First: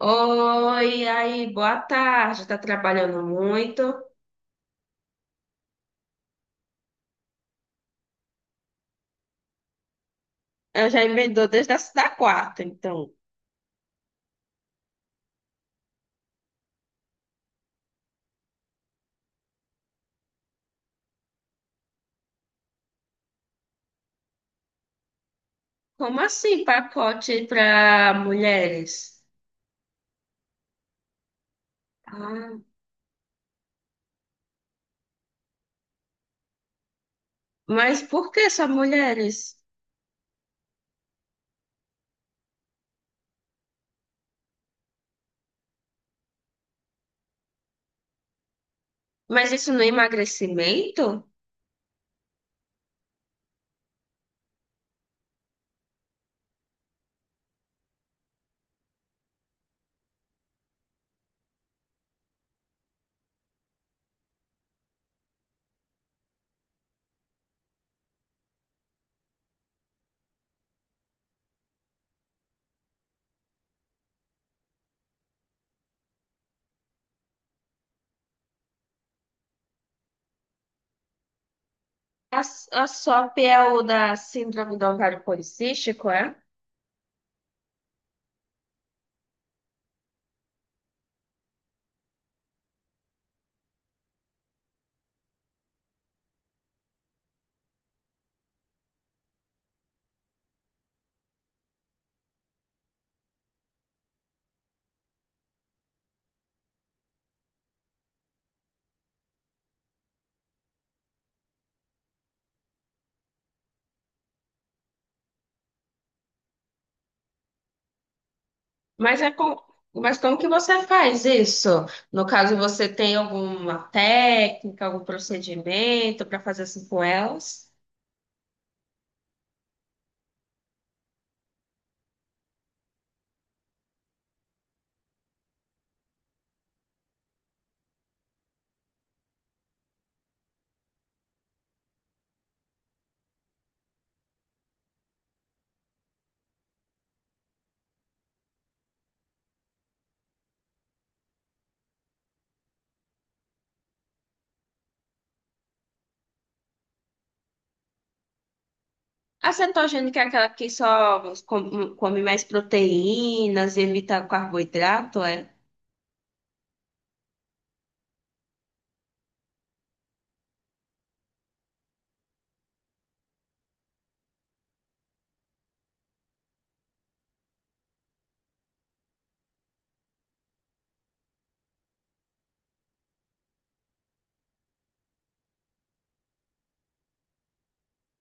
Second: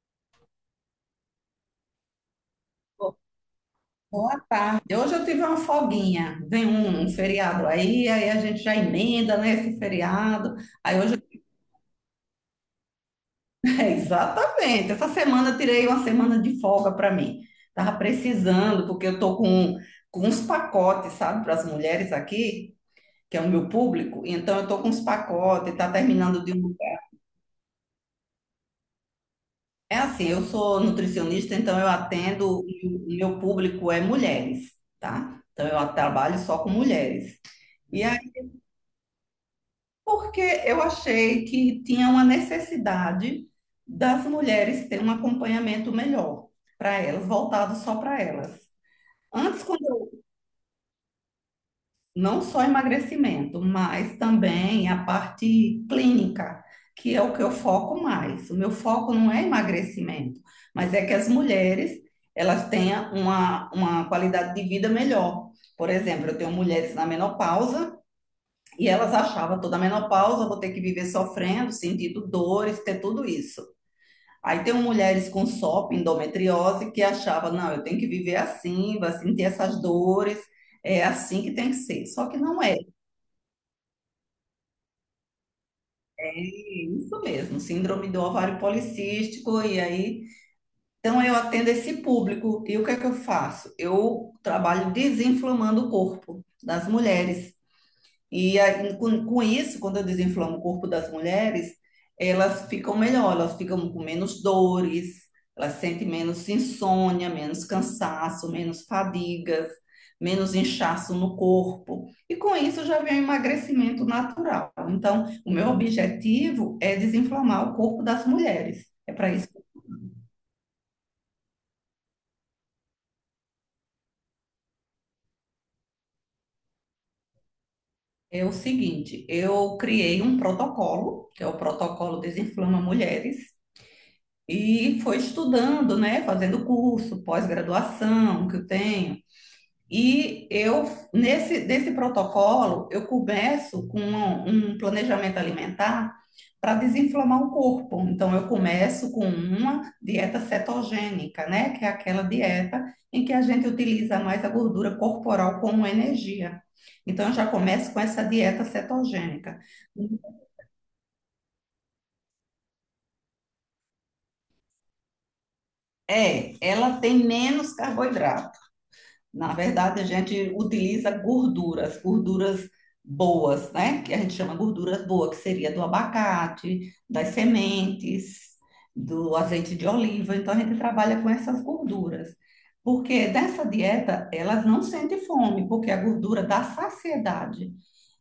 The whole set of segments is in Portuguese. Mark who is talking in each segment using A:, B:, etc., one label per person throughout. A: Oi, aí, boa tarde. Tá trabalhando muito?
B: Boa tarde. Hoje eu tive uma folguinha. Vem um feriado aí a gente já emenda, né, esse feriado.
A: Eu
B: Aí
A: já
B: hoje,
A: emendou desde a da quarta, então.
B: é, exatamente. Essa semana eu tirei uma semana de folga para mim. Tava precisando, porque eu tô com uns pacotes, sabe, para as mulheres aqui, que é o meu público. Então eu tô com uns pacotes, tá
A: Como
B: terminando de
A: assim,
B: um.
A: pacote para mulheres?
B: É assim, eu sou nutricionista, então eu
A: Ah,
B: atendo e o meu público é mulheres, tá? Então eu trabalho só com mulheres.
A: mas
B: E
A: por que só mulheres?
B: porque eu achei que tinha uma necessidade das mulheres ter um acompanhamento melhor para elas, voltado só para elas.
A: Mas
B: Antes,
A: isso não
B: quando
A: é
B: eu,
A: emagrecimento?
B: não só emagrecimento, mas também a parte clínica, que é o que eu foco mais. O meu foco não é emagrecimento, mas é que as mulheres elas tenham uma qualidade de vida melhor. Por exemplo, eu tenho mulheres na menopausa. E elas achavam toda a menopausa, vou ter que viver sofrendo, sentindo dores, ter tudo isso. Aí tem mulheres com SOP, endometriose, que achavam, não, eu tenho que viver assim, vai sentir essas dores, é assim que tem que ser. Só que
A: A,
B: não é.
A: a SOP é o da síndrome do ovário policístico, é?
B: É, isso mesmo, síndrome do ovário policístico, e aí. Então eu atendo esse público. E o que é que eu faço? Eu trabalho desinflamando o corpo das mulheres. E aí, com isso, quando eu desinflamo o corpo das mulheres, elas ficam melhor, elas ficam com menos dores, elas sentem menos insônia, menos cansaço, menos fadigas, menos inchaço no corpo. E com isso já vem o emagrecimento natural. Então, o meu objetivo é desinflamar o corpo das mulheres. É
A: Mas, é
B: para isso
A: com,
B: que
A: mas como que você faz isso? No caso, você tem alguma técnica, algum procedimento para fazer assim com elas?
B: é o seguinte, eu criei um protocolo, que é o protocolo Desinflama Mulheres. E foi estudando, né? Fazendo curso, pós-graduação que eu tenho. E eu, nesse protocolo, eu começo com um planejamento alimentar para desinflamar o corpo. Então, eu começo com uma dieta cetogênica, né? Que é aquela dieta em que a gente utiliza mais a gordura corporal como energia. Então, eu já começo com essa dieta
A: A
B: cetogênica.
A: cetogênica é aquela que só come mais proteínas, evita carboidrato, é?
B: É, ela tem menos carboidrato. Na verdade, a gente utiliza gorduras, gorduras boas, né? Que a gente chama gorduras boas, que seria do abacate, das sementes, do azeite de oliva. Então, a gente trabalha com essas gorduras. Porque dessa dieta, elas não sentem fome, porque a gordura dá saciedade.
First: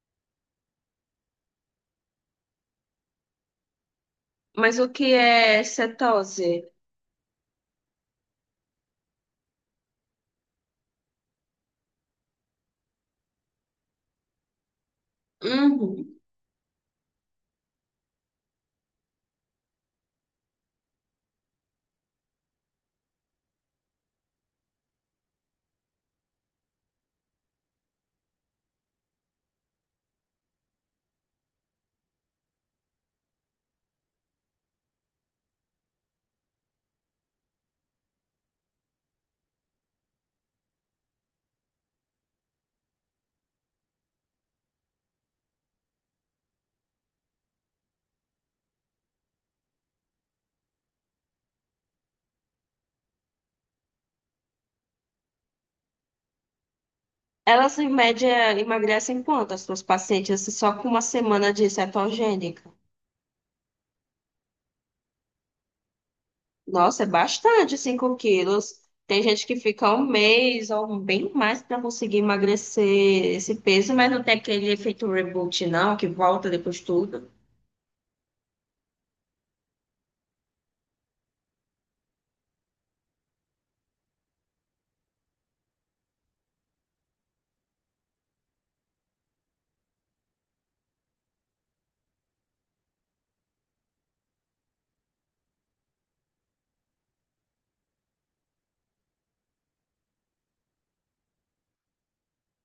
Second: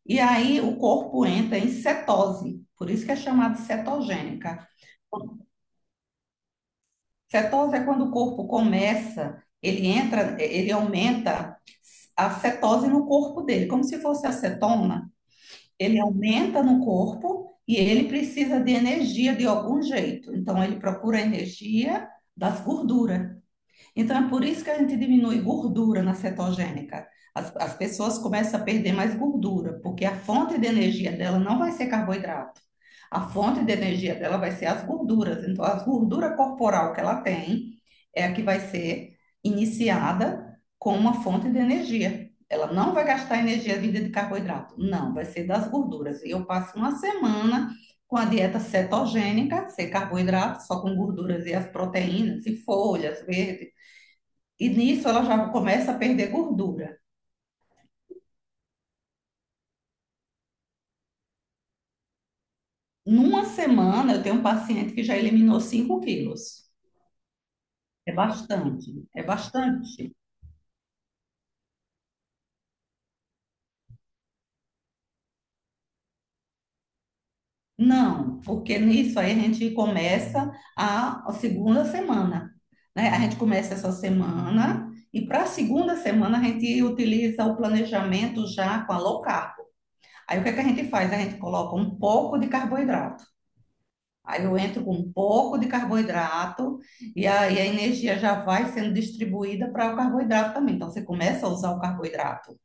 B: E aí, o corpo entra em cetose. Por isso que é chamada cetogênica.
A: Mas o que é cetose?
B: Cetose é quando o corpo começa, ele entra, ele aumenta a cetose no corpo dele, como se fosse acetona, ele
A: Uhum.
B: aumenta no corpo e ele precisa de energia de algum jeito. Então ele procura a energia das gorduras. Então, é por isso que a gente diminui gordura na cetogênica. As pessoas começam a perder mais gordura, porque a fonte de energia dela não vai ser carboidrato. A fonte de energia dela vai ser as gorduras. Então, a gordura corporal que ela tem é a que vai ser iniciada com uma fonte de energia. Ela não vai gastar energia vinda de carboidrato. Não, vai ser das gorduras. E eu passo uma semana com a dieta cetogênica, sem carboidrato, só com gorduras e as proteínas, e folhas, verde, e nisso ela já começa a perder gordura.
A: Elas, em média, emagrecem quanto as suas pacientes se só com uma semana de cetogênica?
B: Numa semana, eu tenho um paciente que já eliminou 5 quilos.
A: Nossa, é bastante,
B: É
A: 5 quilos.
B: bastante, é
A: Tem gente que fica
B: bastante.
A: um mês ou bem mais para conseguir emagrecer esse peso, mas não tem aquele efeito reboot, não, que volta depois tudo.
B: Não, porque nisso aí a gente começa a segunda semana, né? A gente começa essa semana e para a segunda semana a gente utiliza o planejamento já com a low carb. Aí o que é que a gente faz? A gente coloca um pouco de carboidrato. Aí eu entro com um pouco de carboidrato e aí a energia já vai sendo distribuída para o carboidrato também. Então você começa a usar o carboidrato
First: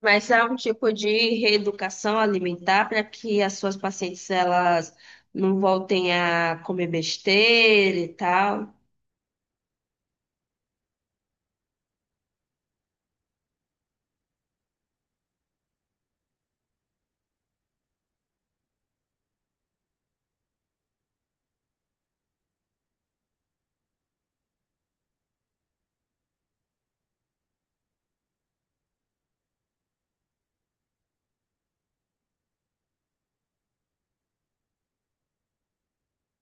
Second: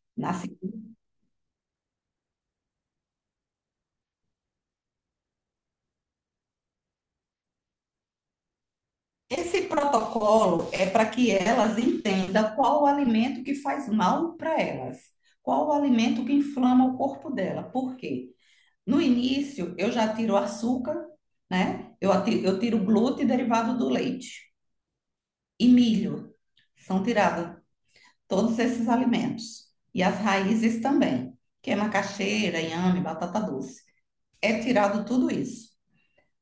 A: Mas
B: na
A: há um
B: sequência.
A: tipo de reeducação alimentar para que as suas pacientes elas não voltem a comer besteira e tal.
B: Esse protocolo é para que elas entendam qual o alimento que faz mal para elas, qual o alimento que inflama o corpo dela. Por quê? No início eu já tiro açúcar, né? Eu tiro glúten derivado do leite e milho, são tirados todos esses alimentos e as raízes também, que é macaxeira, inhame, batata doce. É tirado tudo isso.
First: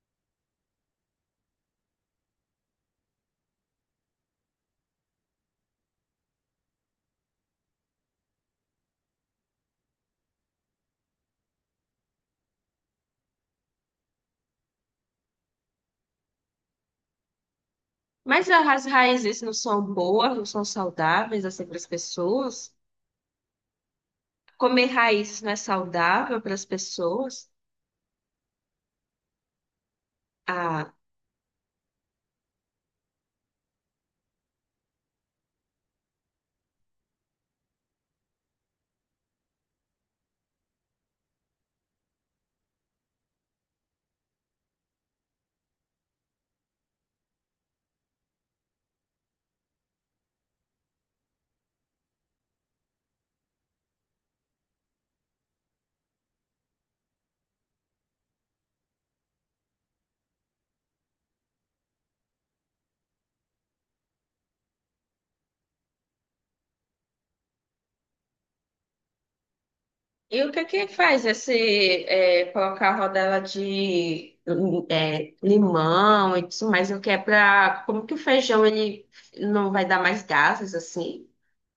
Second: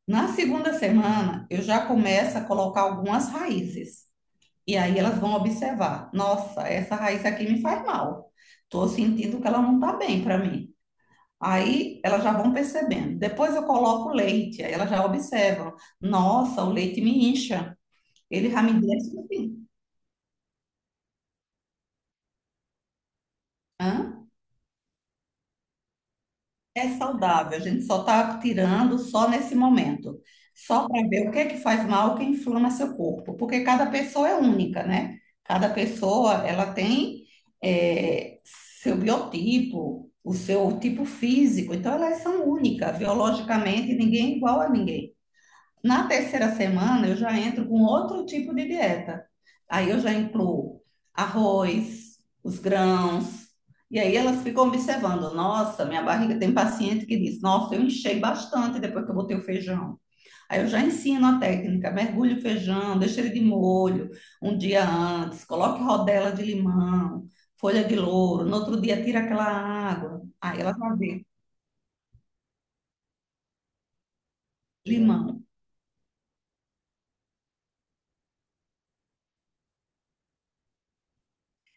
B: Na segunda semana, eu já começo a colocar algumas raízes. E aí elas vão observar: nossa, essa raiz aqui me faz mal. Estou sentindo que ela não está bem para mim. Aí elas já vão percebendo. Depois eu coloco o leite, aí elas já observam: nossa, o leite me incha.
A: Mas
B: Ele já me
A: as
B: deixa
A: raízes não
B: assim.
A: são boas, não são saudáveis assim para as pessoas.
B: Hã?
A: Comer raízes não é saudável para as
B: É
A: pessoas.
B: saudável, a gente só está tirando só nesse momento, só
A: Ah,
B: para ver o que é que faz mal, o que inflama seu corpo, porque cada pessoa é única, né? Cada pessoa, ela tem seu biotipo, o seu tipo físico, então elas são únicas, biologicamente ninguém é igual a ninguém. Na terceira semana, eu já entro com outro tipo de dieta. Aí eu já incluo arroz, os grãos. E aí elas ficam observando. Nossa, minha barriga, tem paciente que diz: nossa, eu enchei bastante depois que eu botei o feijão. Aí eu já ensino a técnica: mergulhe o feijão, deixa ele de molho um dia antes, coloque rodela de limão, folha de louro. No outro dia, tira aquela água.
A: e o
B: Aí
A: que
B: ela
A: que
B: já
A: faz
B: vê:
A: esse colocar rodela de
B: é. Limão.
A: limão e tudo mais? O que é para como que o feijão ele não vai dar mais gases assim?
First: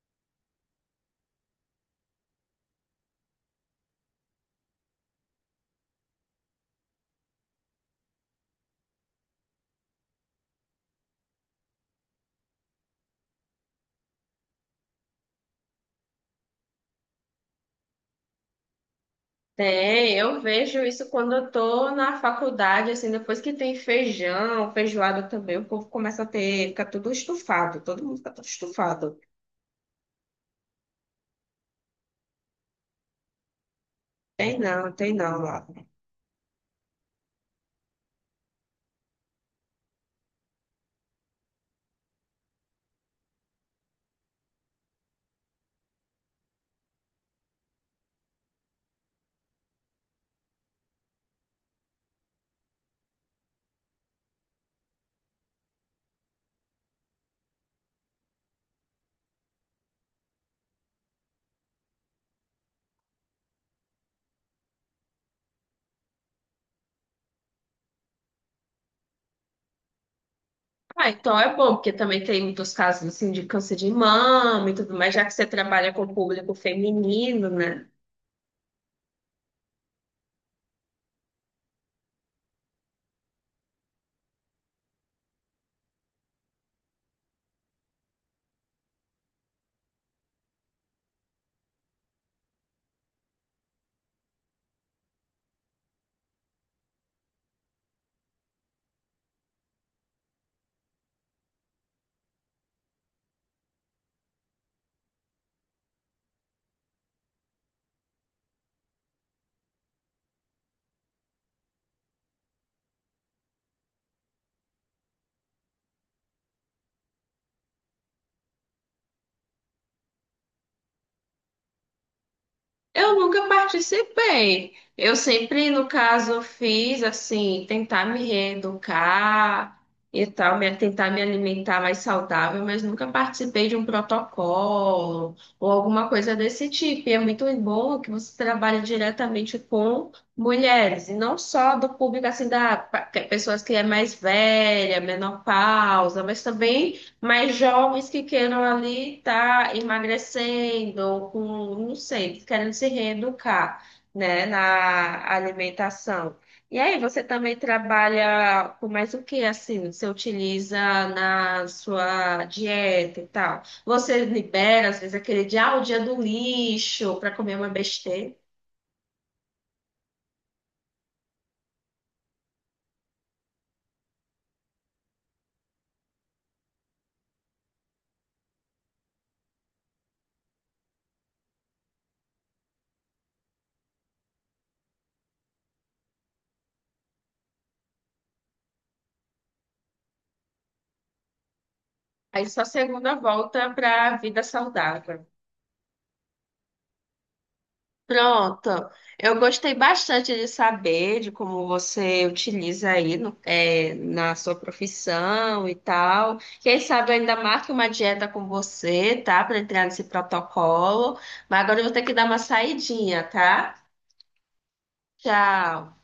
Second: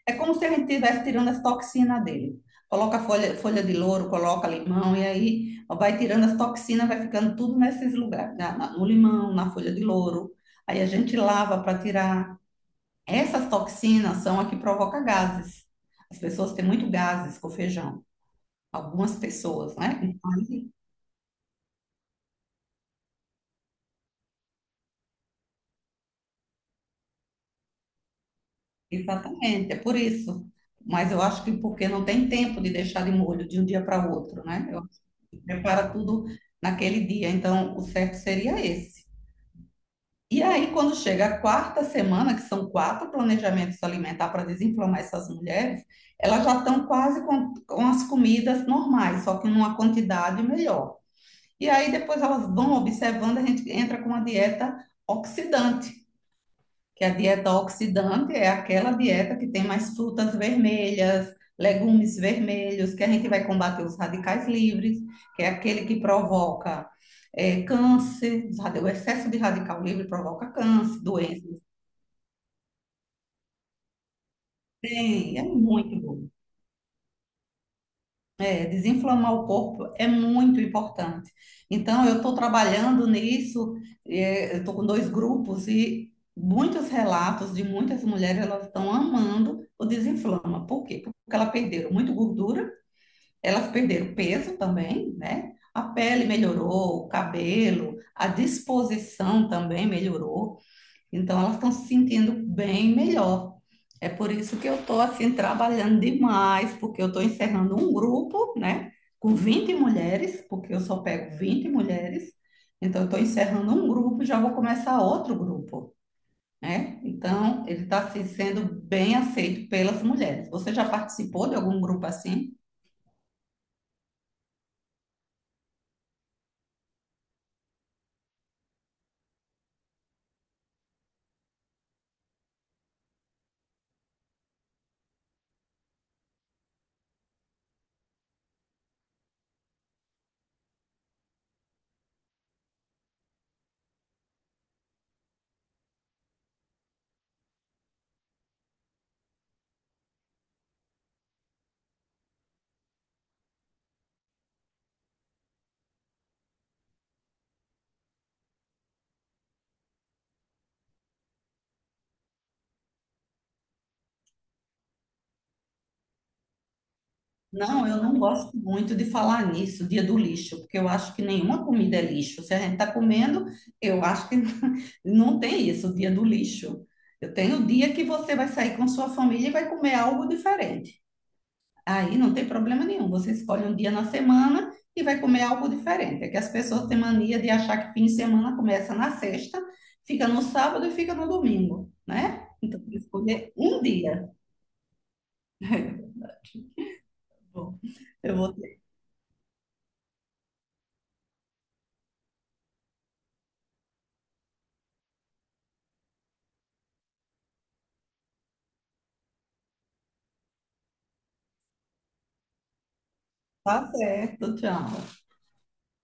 B: É como se a gente estivesse tirando as toxinas dele. Coloca folha, folha de louro, coloca limão, e aí vai tirando as toxinas, vai ficando tudo nesses lugares, no limão, na folha de louro. Aí a gente lava para tirar. Essas toxinas são a que provoca gases. As pessoas têm muito gases com feijão. Algumas pessoas, né?
A: Tem,
B: Então,
A: eu vejo isso quando eu tô na faculdade, assim, depois que tem feijão, feijoada também, o povo começa a ter, fica tudo estufado, todo mundo fica todo estufado.
B: exatamente, é por isso. Mas eu acho que porque não tem tempo de deixar de molho de um dia para outro, né? Eu acho
A: Tem
B: que
A: não lá.
B: prepara tudo naquele dia. Então, o certo seria esse. E aí, quando chega a quarta semana, que são quatro planejamentos alimentar para desinflamar essas mulheres, elas já estão quase com as comidas normais, só que numa quantidade melhor. E aí, depois elas vão observando, a gente entra com uma dieta oxidante, que a dieta oxidante é aquela dieta que tem mais frutas vermelhas, legumes vermelhos, que a gente vai combater os radicais livres, que é aquele que provoca câncer, os o excesso de radical livre provoca câncer,
A: Ah, então é
B: doenças.
A: bom, porque também tem muitos casos, assim, de câncer de mama e tudo mais, já que
B: Tem, é
A: você trabalha
B: muito
A: com o
B: bom.
A: público feminino, né?
B: É, desinflamar o corpo é muito importante. Então, eu estou trabalhando nisso, é, estou com 2 grupos e muitos relatos de muitas mulheres, elas estão amando o desinflama. Por quê? Porque elas perderam muito gordura, elas perderam peso também, né? A pele melhorou, o cabelo, a disposição também melhorou. Então elas estão se sentindo bem melhor. É por isso que eu estou assim trabalhando demais, porque eu estou encerrando um grupo, né, com 20 mulheres, porque eu só pego 20 mulheres. Então eu estou encerrando um grupo e já vou começar outro grupo, né? Então ele está assim, sendo bem aceito pelas mulheres. Você já participou de algum grupo assim?
A: Eu nunca participei. Eu sempre, no caso, fiz assim, tentar me reeducar e tal, tentar me alimentar mais saudável, mas nunca participei de um protocolo ou alguma coisa desse tipo. E é muito bom que você trabalhe diretamente com mulheres, e não só do público assim, pessoas que é mais velha, menopausa, mas também. Mas jovens que queiram ali estar emagrecendo, ou com, não sei, querendo se reeducar, né, na alimentação. E aí, você também trabalha com mais o que, assim, você utiliza na sua dieta e tal? Você libera, às vezes, aquele dia, ah, o dia do lixo, para comer uma
B: Não, eu não
A: besteira.
B: gosto muito de falar nisso, dia do lixo, porque eu acho que nenhuma comida é lixo. Se a gente está comendo, eu acho que não tem isso, dia do lixo. Eu tenho o dia que você vai sair com sua família e vai comer algo diferente. Aí não tem problema nenhum. Você escolhe um dia na semana e vai comer algo diferente. É que as pessoas têm mania de achar que fim de semana começa na sexta, fica no sábado e fica no domingo,
A: Aí,
B: né?
A: sua
B: Então, tem que
A: segunda
B: escolher
A: volta
B: um
A: para a
B: dia.
A: vida saudável.
B: É verdade. Bom, eu vou.
A: Pronto, eu gostei bastante de saber de como você utiliza aí no- é, na sua profissão e tal. Quem sabe eu ainda marque uma dieta com você, tá? Para entrar nesse protocolo. Mas agora eu vou ter que dar uma saidinha, tá?
B: Tá certo, tchau.
A: Tchau.